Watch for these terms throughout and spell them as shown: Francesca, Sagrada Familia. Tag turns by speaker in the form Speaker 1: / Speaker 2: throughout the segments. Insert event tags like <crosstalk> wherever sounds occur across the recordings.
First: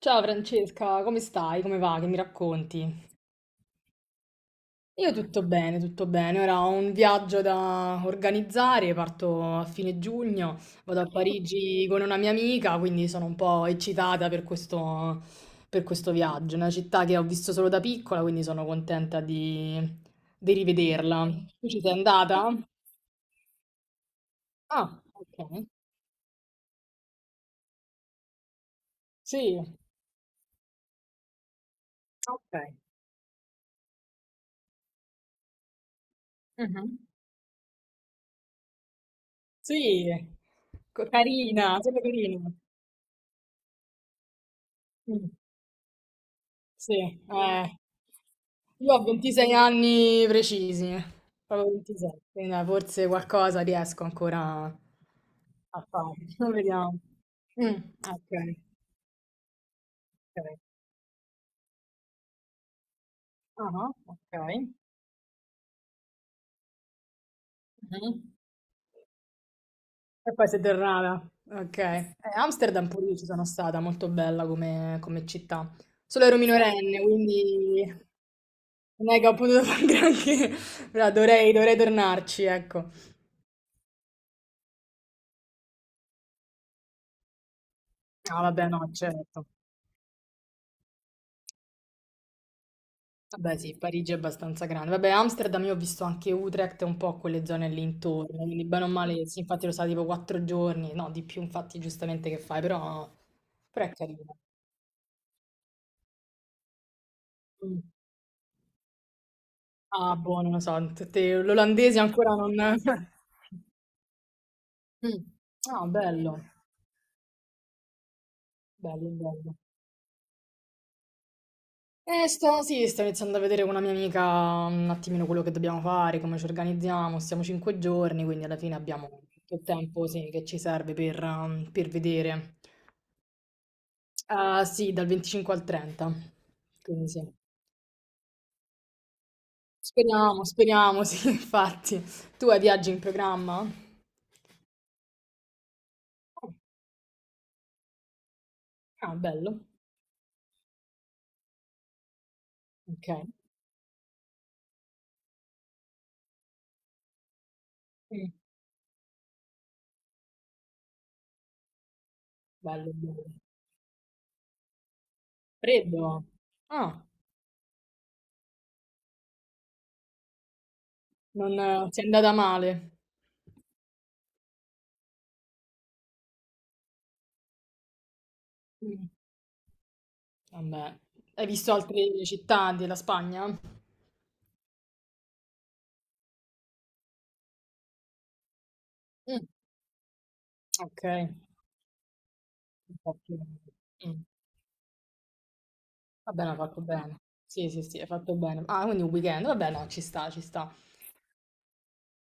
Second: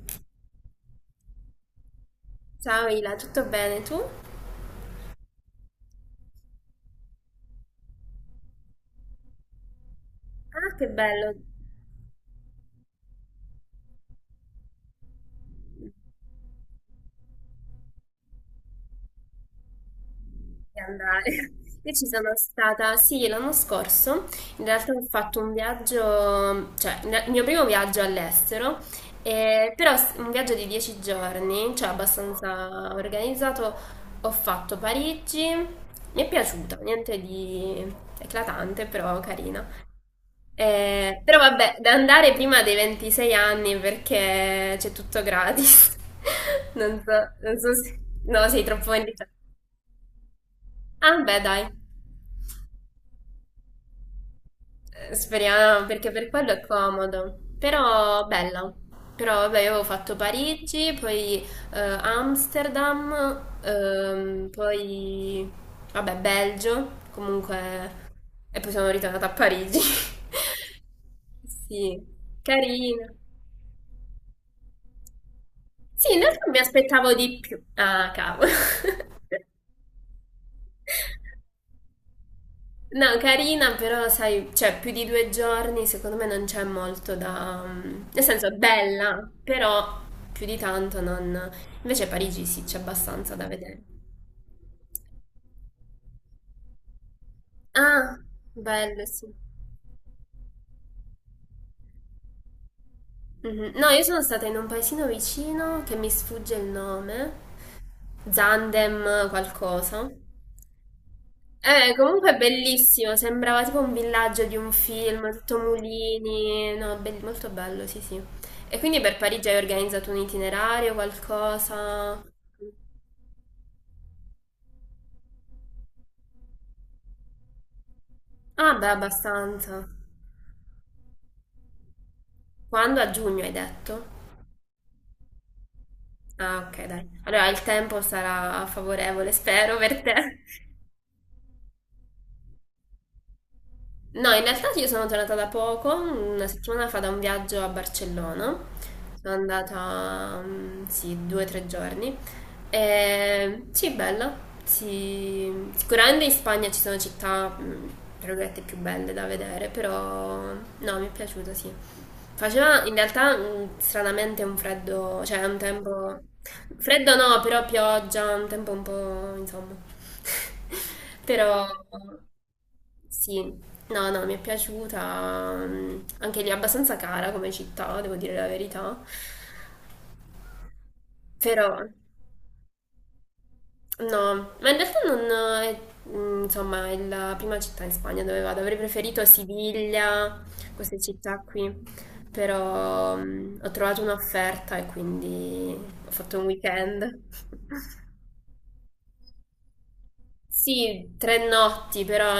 Speaker 1: Ciao Francesca, come stai? Come va? Che mi
Speaker 2: Ciao
Speaker 1: racconti?
Speaker 2: Ila, tutto bene tu? Ah,
Speaker 1: Io tutto bene, tutto bene. Ora ho un viaggio da organizzare, parto a fine giugno,
Speaker 2: che
Speaker 1: vado a
Speaker 2: bello.
Speaker 1: Parigi con una mia amica, quindi sono un po' eccitata per questo viaggio. È una città che ho visto solo da piccola, quindi sono contenta di
Speaker 2: Di andare.
Speaker 1: rivederla. Tu
Speaker 2: <laughs>
Speaker 1: ci sei
Speaker 2: Io ci sono
Speaker 1: andata?
Speaker 2: stata, sì, l'anno scorso, in realtà ho
Speaker 1: Ah,
Speaker 2: fatto un
Speaker 1: ok.
Speaker 2: viaggio, cioè il mio primo viaggio all'estero,
Speaker 1: Sì.
Speaker 2: però un viaggio di 10 giorni, cioè
Speaker 1: Ok.
Speaker 2: abbastanza organizzato, ho fatto Parigi, mi è piaciuta,
Speaker 1: Mhm.
Speaker 2: niente di eclatante, però carina.
Speaker 1: Sì,
Speaker 2: Però vabbè,
Speaker 1: carina,
Speaker 2: da
Speaker 1: solo
Speaker 2: andare
Speaker 1: carina.
Speaker 2: prima dei 26 anni perché c'è tutto
Speaker 1: Mm.
Speaker 2: gratis. <laughs>
Speaker 1: Sì,
Speaker 2: Non so, non so
Speaker 1: eh.
Speaker 2: se... No, sei troppo
Speaker 1: Io ho
Speaker 2: indietro.
Speaker 1: 26 anni precisi,
Speaker 2: Ah, beh, dai.
Speaker 1: proprio 26, quindi dai, forse qualcosa riesco ancora a
Speaker 2: Speriamo, perché
Speaker 1: fare.
Speaker 2: per quello
Speaker 1: <laughs>
Speaker 2: è
Speaker 1: Vediamo.
Speaker 2: comodo.
Speaker 1: Mm,
Speaker 2: Però
Speaker 1: ok,
Speaker 2: bella. Però vabbè, io avevo fatto
Speaker 1: ok.
Speaker 2: Parigi, poi Amsterdam,
Speaker 1: Ah, ok.
Speaker 2: poi vabbè, Belgio, comunque
Speaker 1: Mhm.
Speaker 2: e poi sono ritornata a Parigi. <laughs>
Speaker 1: E poi sei tornata. Ok.
Speaker 2: Sì,
Speaker 1: Amsterdam pure
Speaker 2: carina.
Speaker 1: io ci sono stata, molto bella come città.
Speaker 2: Sì, in
Speaker 1: Solo ero
Speaker 2: realtà mi
Speaker 1: minorenne,
Speaker 2: aspettavo di più.
Speaker 1: quindi
Speaker 2: Ah, cavolo.
Speaker 1: non è che ho
Speaker 2: <laughs>
Speaker 1: potuto <laughs> fare granché, però dovrei tornarci, ecco.
Speaker 2: No, carina, però sai, cioè più di 2 giorni secondo me non c'è molto da... Nel
Speaker 1: Ah,
Speaker 2: senso, è
Speaker 1: vabbè, no,
Speaker 2: bella,
Speaker 1: certo.
Speaker 2: però più di tanto non... Invece a Parigi sì, c'è abbastanza da
Speaker 1: Beh sì,
Speaker 2: vedere.
Speaker 1: Parigi è abbastanza grande. Vabbè, Amsterdam io ho visto anche Utrecht e un po' quelle zone lì
Speaker 2: Ah,
Speaker 1: intorno, quindi bene o
Speaker 2: bello,
Speaker 1: male,
Speaker 2: sì.
Speaker 1: sì, infatti lo sa tipo quattro giorni, no, di più infatti giustamente che fai, però,
Speaker 2: Mhm.
Speaker 1: però
Speaker 2: No,
Speaker 1: è
Speaker 2: io sono
Speaker 1: carino.
Speaker 2: stata in un paesino vicino che mi sfugge il nome,
Speaker 1: Mm.
Speaker 2: Zandem qualcosa.
Speaker 1: Ah, boh, non lo so, l'olandese
Speaker 2: Comunque
Speaker 1: ancora
Speaker 2: è
Speaker 1: non...
Speaker 2: bellissimo, sembrava
Speaker 1: <laughs>
Speaker 2: tipo un villaggio di un
Speaker 1: Mm.
Speaker 2: film, tutto
Speaker 1: Ah, bello,
Speaker 2: mulini, no, molto bello, sì, sì. E quindi
Speaker 1: bello,
Speaker 2: per Parigi
Speaker 1: bello.
Speaker 2: hai organizzato un itinerario, qualcosa?
Speaker 1: Sto, sì, sto iniziando a vedere con una mia amica un attimino quello che dobbiamo fare, come ci organizziamo, stiamo cinque giorni, quindi alla fine
Speaker 2: Ah, beh,
Speaker 1: abbiamo tutto il
Speaker 2: abbastanza.
Speaker 1: tempo, sì, che ci serve per, per vedere.
Speaker 2: Quando? A giugno hai detto?
Speaker 1: Ah, sì, dal 25 al 30.
Speaker 2: Ah, ok, dai.
Speaker 1: Quindi sì.
Speaker 2: Allora il tempo sarà favorevole, spero, per te.
Speaker 1: Speriamo, speriamo, <laughs> sì, infatti. Tu hai viaggi in programma?
Speaker 2: No, in realtà io sono tornata da poco, una
Speaker 1: Oh,
Speaker 2: settimana fa da un viaggio a Barcellona.
Speaker 1: ah,
Speaker 2: Sono
Speaker 1: bello.
Speaker 2: andata, sì, 2 o 3 giorni.
Speaker 1: Ok.
Speaker 2: E, sì, bella. Sì. Sicuramente in Spagna ci sono città, tra
Speaker 1: Mm,
Speaker 2: virgolette, più belle da vedere, però no, mi è piaciuto, sì. Faceva
Speaker 1: bello,
Speaker 2: in
Speaker 1: bello.
Speaker 2: realtà stranamente un freddo, cioè un tempo...
Speaker 1: Freddo. Ah,
Speaker 2: Freddo no, però pioggia, un tempo un po', insomma. <laughs> <laughs>
Speaker 1: non
Speaker 2: Però
Speaker 1: ti è andata male.
Speaker 2: sì, no, no, mi è piaciuta. Anche lì è abbastanza cara come città, devo dire la verità.
Speaker 1: Mm, vabbè. Hai
Speaker 2: Però
Speaker 1: visto altre città della Spagna? Mm,
Speaker 2: no, ma in realtà non è, insomma, è la prima città in Spagna dove vado. Avrei preferito Siviglia, queste
Speaker 1: ok.
Speaker 2: città qui.
Speaker 1: Un po'
Speaker 2: Però
Speaker 1: più-
Speaker 2: ho trovato
Speaker 1: mm,
Speaker 2: un'offerta e quindi ho
Speaker 1: va
Speaker 2: fatto un
Speaker 1: bene, hai fatto bene.
Speaker 2: weekend.
Speaker 1: Sì, sì, sì,
Speaker 2: <laughs>
Speaker 1: hai fatto bene. Ah, quindi un weekend. Vabbè, no, ci sta, ci sta.
Speaker 2: Sì, 3 notti, però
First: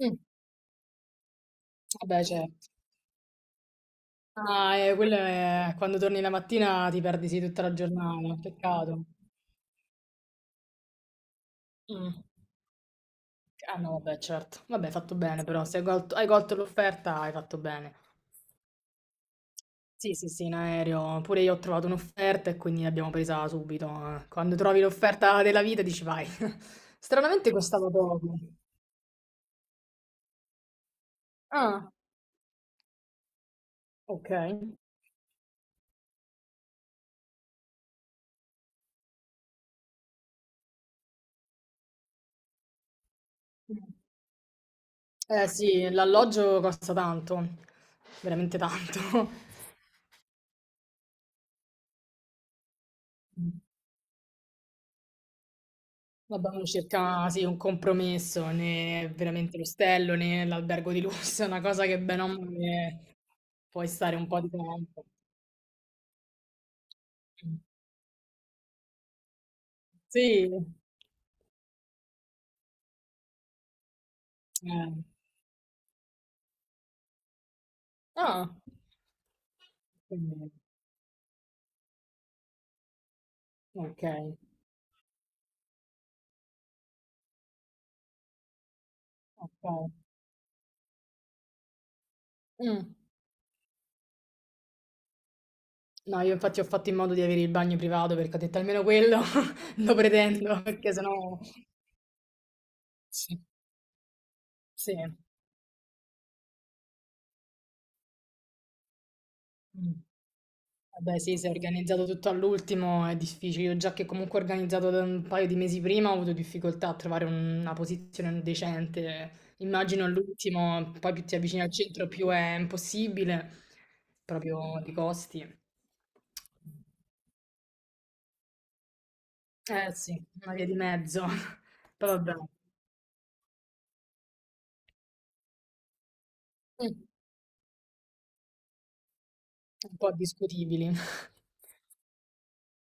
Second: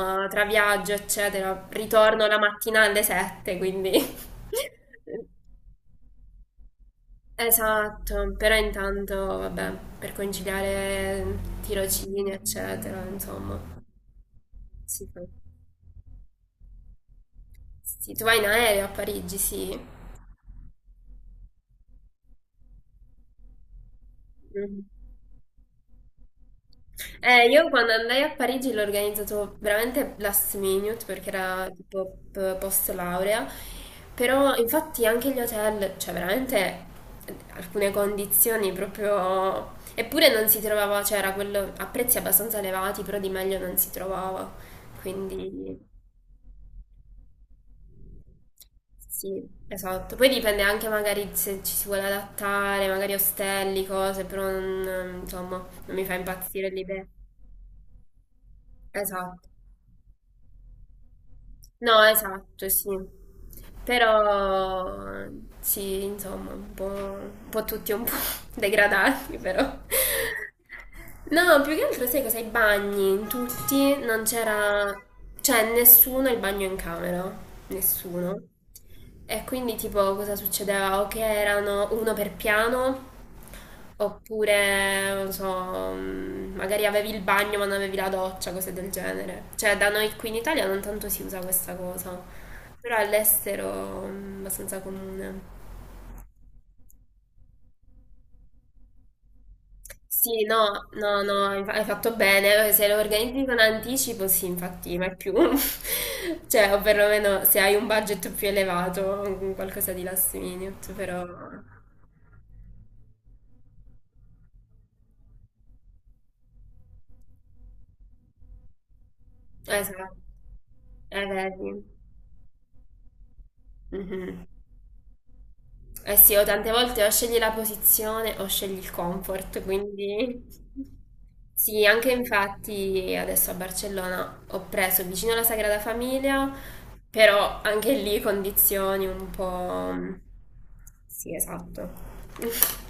Speaker 1: Mm,
Speaker 2: tra viaggio, eccetera,
Speaker 1: vabbè,
Speaker 2: ritorno la
Speaker 1: certo.
Speaker 2: mattina alle 7, quindi... <laughs>
Speaker 1: Ah, quello è quando torni la mattina ti perdi sì tutta la
Speaker 2: Esatto,
Speaker 1: giornata,
Speaker 2: però
Speaker 1: peccato.
Speaker 2: intanto, vabbè, per conciliare
Speaker 1: Mm.
Speaker 2: tirocini, eccetera, insomma,
Speaker 1: Ah no, vabbè, certo. Vabbè, hai
Speaker 2: si
Speaker 1: fatto
Speaker 2: fa.
Speaker 1: bene però, se hai colto l'offerta hai fatto bene.
Speaker 2: Sì, tu vai in aereo a Parigi, sì.
Speaker 1: Sì, sì, sì, in aereo. Pure io ho trovato un'offerta e quindi l'abbiamo presa subito. Eh. Quando trovi
Speaker 2: Mhm.
Speaker 1: l'offerta della vita dici vai. <laughs> Stranamente
Speaker 2: Io
Speaker 1: costava
Speaker 2: quando andai a
Speaker 1: poco.
Speaker 2: Parigi l'ho organizzato veramente last minute perché era
Speaker 1: Ah,
Speaker 2: tipo post laurea,
Speaker 1: ok.
Speaker 2: però infatti anche gli hotel, cioè veramente alcune condizioni proprio... Eppure non si trovava, cioè era quello a prezzi abbastanza elevati, però di meglio non si trovava,
Speaker 1: Eh
Speaker 2: quindi
Speaker 1: sì, l'alloggio costa tanto, veramente tanto.
Speaker 2: sì, esatto. Poi dipende anche magari se ci si vuole adattare, magari
Speaker 1: <laughs>
Speaker 2: ostelli, cose, però non, insomma, non mi fa
Speaker 1: Vabbè, uno
Speaker 2: impazzire l'idea.
Speaker 1: cerca sì, un compromesso, né
Speaker 2: Esatto.
Speaker 1: veramente l'ostello né l'albergo di lusso, <laughs> è una cosa che
Speaker 2: No,
Speaker 1: bene o
Speaker 2: esatto, sì.
Speaker 1: male puoi stare un po' di tempo.
Speaker 2: Però sì, insomma, un po', un
Speaker 1: Mm.
Speaker 2: po' tutti un po' <laughs> degradati, però.
Speaker 1: Sì,
Speaker 2: No, più che altro sai cosa? I bagni, in tutti non c'era,
Speaker 1: eh.
Speaker 2: cioè nessuno ha il bagno in camera, nessuno.
Speaker 1: Ah,
Speaker 2: E quindi tipo cosa
Speaker 1: quindi,
Speaker 2: succedeva? O che erano uno per piano,
Speaker 1: ok,
Speaker 2: oppure, non so, magari avevi il bagno ma non avevi la doccia, cose del genere. Cioè, da
Speaker 1: ok.
Speaker 2: noi qui in Italia non tanto si usa questa cosa,
Speaker 1: Mm.
Speaker 2: però all'estero è abbastanza comune.
Speaker 1: No, io infatti ho fatto in modo di avere il bagno privato perché ho detto almeno quello <laughs> lo
Speaker 2: Sì,
Speaker 1: pretendo,
Speaker 2: no,
Speaker 1: perché
Speaker 2: no,
Speaker 1: sennò...
Speaker 2: no, hai fatto bene. Se lo
Speaker 1: Sì,
Speaker 2: organizzi con anticipo, sì,
Speaker 1: sì.
Speaker 2: infatti, ma è più. <laughs> Cioè, o perlomeno se hai un budget più elevato, qualcosa
Speaker 1: Mm.
Speaker 2: di last minute,
Speaker 1: Vabbè,
Speaker 2: però...
Speaker 1: sì, se è organizzato tutto all'ultimo è difficile. Io già che comunque ho organizzato da un paio di mesi prima ho avuto difficoltà a trovare una posizione decente. Immagino
Speaker 2: Esatto,
Speaker 1: all'ultimo, poi più ti avvicini al
Speaker 2: vedi.
Speaker 1: centro più è impossibile,
Speaker 2: Mhm.
Speaker 1: proprio di costi.
Speaker 2: Eh sì, o tante volte o scegli la posizione o scegli il comfort,
Speaker 1: Eh sì,
Speaker 2: quindi
Speaker 1: una via di mezzo.
Speaker 2: <laughs>
Speaker 1: <laughs>
Speaker 2: sì,
Speaker 1: Poi
Speaker 2: anche
Speaker 1: vabbè,
Speaker 2: infatti adesso a Barcellona ho preso vicino alla Sagrada Famiglia, però anche lì condizioni un
Speaker 1: un po'
Speaker 2: po'...
Speaker 1: discutibili.
Speaker 2: Sì, esatto. <laughs>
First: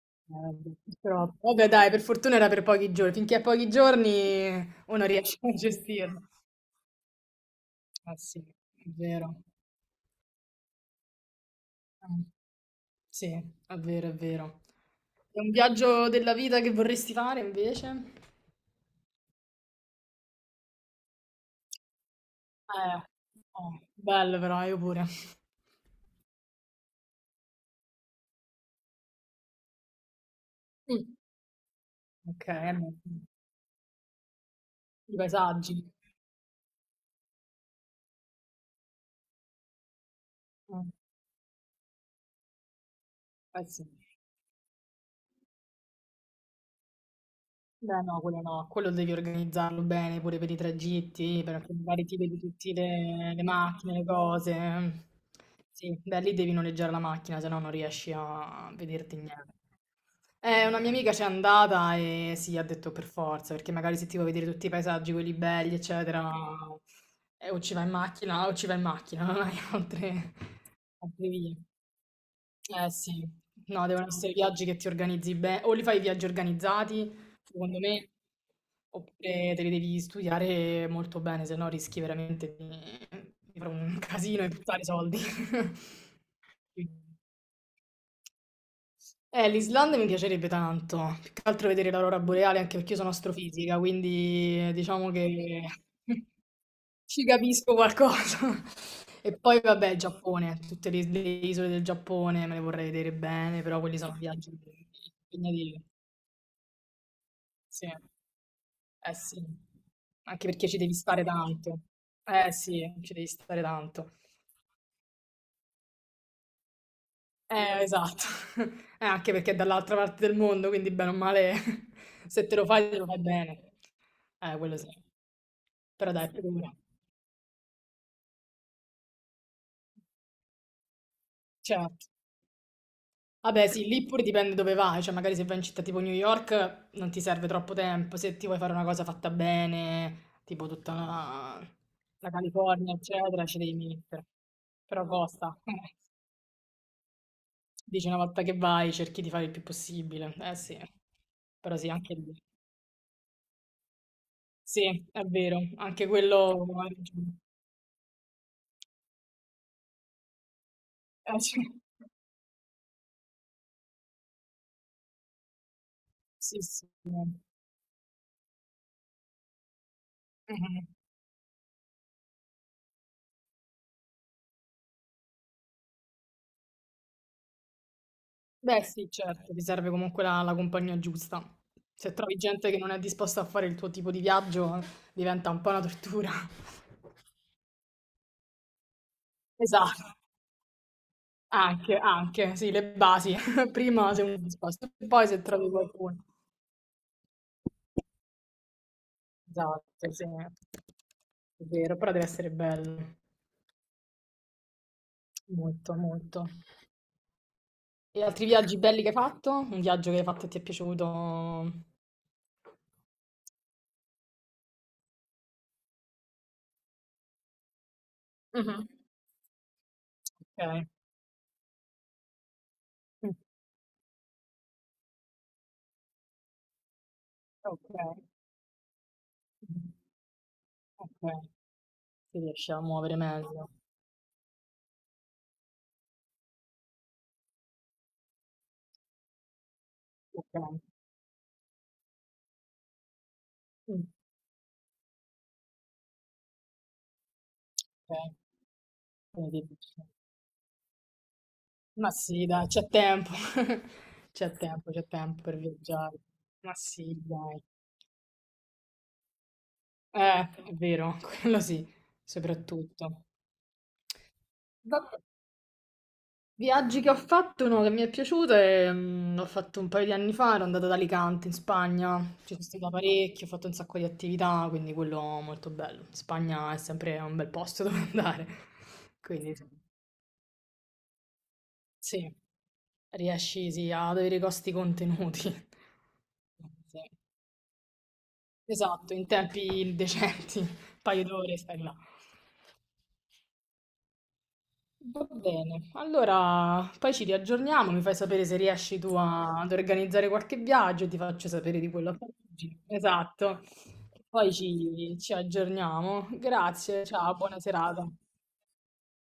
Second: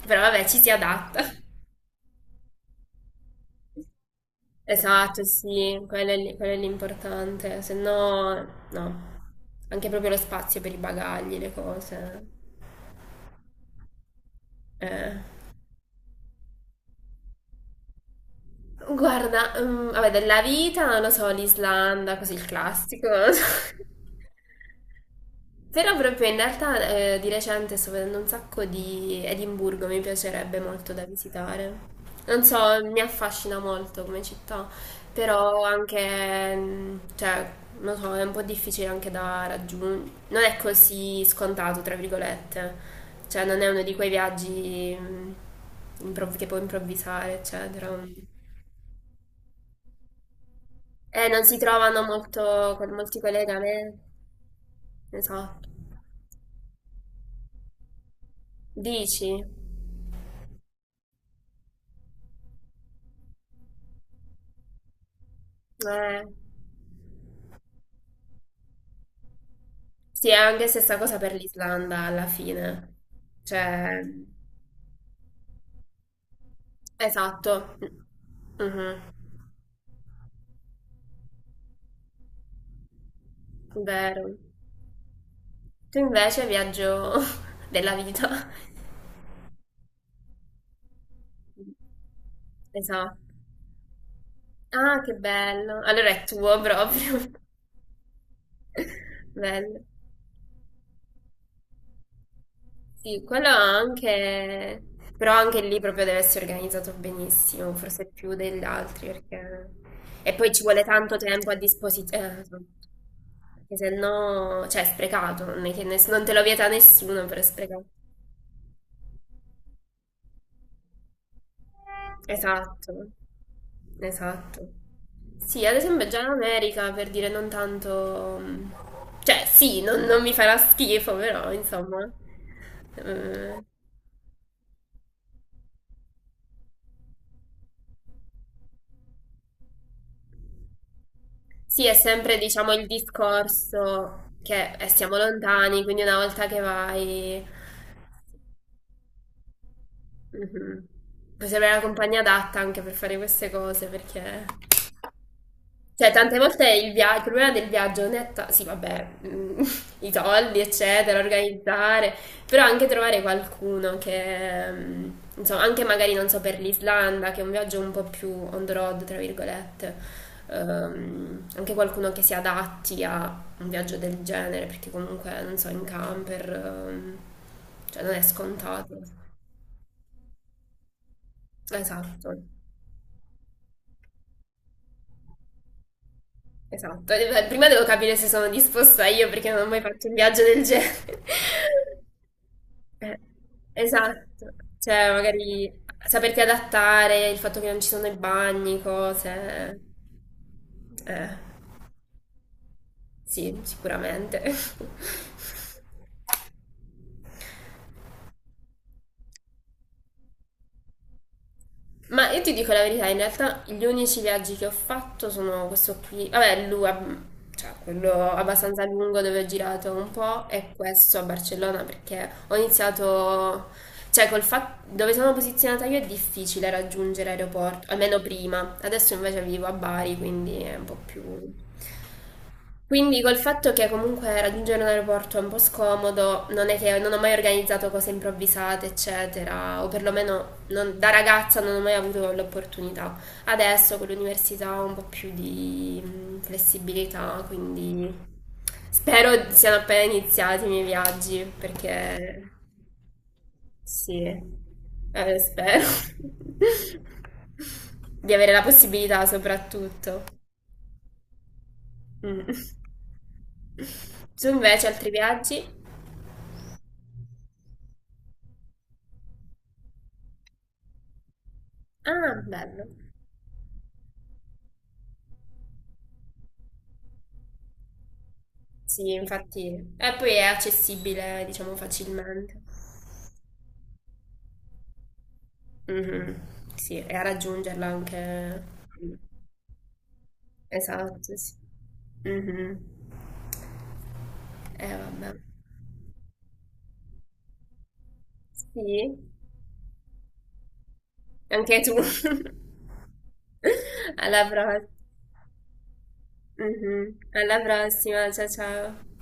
Speaker 2: Però vabbè, ci si
Speaker 1: Vabbè,
Speaker 2: adatta.
Speaker 1: però, vabbè dai, per fortuna era per pochi giorni. Finché a pochi giorni uno
Speaker 2: Esatto,
Speaker 1: riesce a <laughs>
Speaker 2: sì,
Speaker 1: gestirlo.
Speaker 2: quello è l'importante, se
Speaker 1: Eh
Speaker 2: no
Speaker 1: sì, è
Speaker 2: no,
Speaker 1: vero.
Speaker 2: anche proprio lo spazio per i bagagli, le cose.
Speaker 1: Sì, è vero, è vero.
Speaker 2: Eh.
Speaker 1: È un viaggio della vita che vorresti fare invece?
Speaker 2: Guarda, vabbè, della vita, non lo so, l'Islanda, così il classico, non lo so. <laughs>
Speaker 1: Bello però, io pure.
Speaker 2: Però proprio in realtà di recente sto vedendo un sacco di Edimburgo, mi piacerebbe molto da
Speaker 1: Mm.
Speaker 2: visitare. Non
Speaker 1: Ok,
Speaker 2: so,
Speaker 1: allora,
Speaker 2: mi affascina molto come città,
Speaker 1: i
Speaker 2: però
Speaker 1: paesaggi.
Speaker 2: anche, cioè, non so, è un po' difficile anche da raggiungere. Non è
Speaker 1: Mm,
Speaker 2: così scontato, tra virgolette. Cioè, non
Speaker 1: eh
Speaker 2: è uno
Speaker 1: sì.
Speaker 2: di quei viaggi che puoi improvvisare, eccetera.
Speaker 1: Beh, no, quello no, quello devi organizzarlo bene pure per i
Speaker 2: Non
Speaker 1: tragitti,
Speaker 2: si
Speaker 1: perché
Speaker 2: trovano
Speaker 1: magari ti vedi tutte
Speaker 2: molto, con molti
Speaker 1: le macchine,
Speaker 2: collegamenti,
Speaker 1: le cose.
Speaker 2: ne so.
Speaker 1: Sì, beh, lì devi noleggiare la macchina, se no non riesci a vederti
Speaker 2: Dici?
Speaker 1: niente. Una mia amica c'è andata e sì, ha detto per forza, perché magari se ti vuoi vedere tutti i paesaggi, quelli belli,
Speaker 2: Eh.
Speaker 1: eccetera, o ci vai in macchina, o ci vai in macchina, <laughs> non hai
Speaker 2: Sì, è
Speaker 1: altre,
Speaker 2: anche stessa cosa
Speaker 1: altre
Speaker 2: per
Speaker 1: vie.
Speaker 2: l'Islanda alla
Speaker 1: Eh
Speaker 2: fine.
Speaker 1: sì, no,
Speaker 2: Cioè,
Speaker 1: devono essere viaggi che ti organizzi bene, o li fai viaggi organizzati,
Speaker 2: esatto.
Speaker 1: secondo me,
Speaker 2: Mhm.
Speaker 1: oppure te li devi studiare molto bene, se no rischi veramente di fare un <laughs>
Speaker 2: Vero.
Speaker 1: casino e buttare soldi. <laughs>
Speaker 2: Tu invece viaggio <laughs> della vita.
Speaker 1: l'Islanda mi piacerebbe tanto, più che altro vedere l'aurora boreale, anche perché io sono
Speaker 2: Esatto.
Speaker 1: astrofisica, quindi
Speaker 2: Ah,
Speaker 1: diciamo
Speaker 2: che
Speaker 1: che
Speaker 2: bello. Allora è
Speaker 1: <laughs>
Speaker 2: tuo
Speaker 1: ci
Speaker 2: proprio.
Speaker 1: capisco qualcosa. <laughs>
Speaker 2: <laughs>
Speaker 1: E poi
Speaker 2: Bello.
Speaker 1: vabbè, il Giappone, tutte le isole del Giappone me le vorrei vedere
Speaker 2: Sì, quello
Speaker 1: bene, però quelli sono viaggi
Speaker 2: anche, però anche lì
Speaker 1: impegnativi.
Speaker 2: proprio deve essere organizzato benissimo,
Speaker 1: Sì,
Speaker 2: forse più
Speaker 1: eh
Speaker 2: degli altri,
Speaker 1: sì,
Speaker 2: perché... E
Speaker 1: anche
Speaker 2: poi ci
Speaker 1: perché ci
Speaker 2: vuole
Speaker 1: devi
Speaker 2: tanto
Speaker 1: stare
Speaker 2: tempo a
Speaker 1: tanto.
Speaker 2: disposizione,
Speaker 1: Eh sì, ci devi stare
Speaker 2: perché se
Speaker 1: tanto.
Speaker 2: no, cioè è sprecato, non è che non te lo vieta nessuno, però è sprecato.
Speaker 1: Esatto. <laughs> Anche perché è dall'altra parte del mondo, quindi bene o male, <laughs> se te lo fai, te lo
Speaker 2: Esatto,
Speaker 1: fai bene.
Speaker 2: esatto.
Speaker 1: Quello sì.
Speaker 2: Sì, ad esempio
Speaker 1: Però
Speaker 2: già in
Speaker 1: dai, figura.
Speaker 2: America, per dire non tanto... Cioè sì, non mi farà schifo, però insomma...
Speaker 1: Certo.
Speaker 2: eh,
Speaker 1: Vabbè, sì, lì pure dipende dove vai, cioè magari se vai in città tipo New York non ti serve troppo tempo, se ti vuoi fare una cosa fatta bene, tipo tutta la,
Speaker 2: Sì, è
Speaker 1: la
Speaker 2: sempre, diciamo, il
Speaker 1: California, eccetera, ci devi mettere.
Speaker 2: discorso che
Speaker 1: Però
Speaker 2: siamo
Speaker 1: costa.
Speaker 2: lontani, quindi una
Speaker 1: <laughs>
Speaker 2: volta che vai,
Speaker 1: Dici una volta che vai, cerchi di fare il più possibile. Eh sì.
Speaker 2: mhm, puoi avere
Speaker 1: Però
Speaker 2: la
Speaker 1: sì, anche
Speaker 2: compagnia
Speaker 1: lì.
Speaker 2: adatta anche per fare queste cose, perché
Speaker 1: Sì, è vero, anche
Speaker 2: cioè, tante
Speaker 1: quello
Speaker 2: volte
Speaker 1: hai
Speaker 2: il
Speaker 1: ragione.
Speaker 2: problema del viaggio non è... Sì, vabbè, <laughs> i soldi, eccetera,
Speaker 1: Sì,
Speaker 2: organizzare, però anche trovare qualcuno che... insomma, anche magari, non so, per
Speaker 1: sì, sì.
Speaker 2: l'Islanda, che è un viaggio un po' più on the road, tra virgolette,
Speaker 1: Mhm.
Speaker 2: anche qualcuno che si adatti a un viaggio del genere, perché comunque, non so, in camper, cioè non è
Speaker 1: Beh,
Speaker 2: scontato.
Speaker 1: sì, certo, ti serve comunque la compagnia giusta. Se
Speaker 2: Esatto.
Speaker 1: trovi gente che non è disposta a fare il tuo tipo di viaggio, diventa un po' una tortura. <laughs>
Speaker 2: Esatto, e beh, prima devo capire se sono disposta io perché non ho mai fatto un
Speaker 1: Esatto,
Speaker 2: viaggio del genere. <laughs>
Speaker 1: anche, anche, sì, le
Speaker 2: Eh,
Speaker 1: basi. <laughs> Prima sei uno
Speaker 2: esatto,
Speaker 1: disposto, e
Speaker 2: cioè
Speaker 1: poi se
Speaker 2: magari
Speaker 1: trovi qualcuno.
Speaker 2: saperti adattare, il fatto che non ci sono i bagni, cose.
Speaker 1: Esatto, sì,
Speaker 2: Eh,
Speaker 1: è vero, però deve essere bello,
Speaker 2: sì, sicuramente.
Speaker 1: molto, molto. E altri viaggi belli che hai fatto? Un viaggio che hai fatto e ti è piaciuto?
Speaker 2: <laughs> Ma io ti dico la verità, in realtà gli unici viaggi che ho fatto sono questo qui, vabbè, l'UA, cioè quello abbastanza
Speaker 1: Mh-mh.
Speaker 2: lungo dove ho girato un po' e
Speaker 1: Okay.
Speaker 2: questo a Barcellona perché ho
Speaker 1: Mh.
Speaker 2: iniziato cioè, col fatto dove sono posizionata io è difficile raggiungere l'aeroporto, almeno
Speaker 1: Okay.
Speaker 2: prima. Adesso invece vivo a
Speaker 1: Mh-mh.
Speaker 2: Bari, quindi è un po' più...
Speaker 1: Okay. Ti riesci a muovere
Speaker 2: Quindi col
Speaker 1: meglio.
Speaker 2: fatto che comunque raggiungere un aeroporto è un po' scomodo, non è che non ho mai organizzato cose improvvisate, eccetera, o perlomeno
Speaker 1: Okay.
Speaker 2: da ragazza non ho mai avuto l'opportunità. Adesso
Speaker 1: Mh.
Speaker 2: con l'università ho un po' più di flessibilità, quindi
Speaker 1: Okay.
Speaker 2: spero
Speaker 1: Quindi
Speaker 2: siano
Speaker 1: dici
Speaker 2: appena iniziati i miei viaggi,
Speaker 1: ma sì
Speaker 2: perché...
Speaker 1: dai, c'è tempo. <laughs>
Speaker 2: Sì,
Speaker 1: C'è tempo per
Speaker 2: Spero
Speaker 1: viaggiare. Ma sì dai.
Speaker 2: <laughs> di avere la possibilità soprattutto.
Speaker 1: Eh, è vero, <laughs> quello sì,
Speaker 2: Mm.
Speaker 1: soprattutto.
Speaker 2: Tu invece
Speaker 1: Va
Speaker 2: altri viaggi?
Speaker 1: Viaggi che ho fatto, uno che mi è piaciuto è, l'ho fatto un paio di anni fa, ero andata ad Alicante in Spagna,
Speaker 2: Ah,
Speaker 1: ci sono
Speaker 2: bello.
Speaker 1: stata parecchio, ho fatto un sacco di attività, quindi quello molto bello. Spagna è sempre un bel posto <laughs> dove andare,
Speaker 2: Sì,
Speaker 1: quindi
Speaker 2: infatti. E poi è accessibile, diciamo,
Speaker 1: sì,
Speaker 2: facilmente.
Speaker 1: riesci sì, ad avere i costi contenuti. <laughs>
Speaker 2: Mhm.
Speaker 1: Sì.
Speaker 2: Sì, e a raggiungerla anche.
Speaker 1: Esatto, in tempi decenti, un paio
Speaker 2: Esatto, sì.
Speaker 1: d'ore stai là.
Speaker 2: Mhm.
Speaker 1: Va
Speaker 2: Vabbè.
Speaker 1: bene, allora poi ci riaggiorniamo, mi fai sapere se riesci tu
Speaker 2: Sì,
Speaker 1: ad organizzare qualche viaggio, ti faccio sapere
Speaker 2: anche
Speaker 1: di
Speaker 2: tu.
Speaker 1: quello a Parigi. Esatto,
Speaker 2: <laughs> Alla
Speaker 1: poi
Speaker 2: prossima.
Speaker 1: ci aggiorniamo. Grazie,
Speaker 2: Mhm.
Speaker 1: ciao,
Speaker 2: Alla
Speaker 1: buona serata.
Speaker 2: prossima, ciao ciao.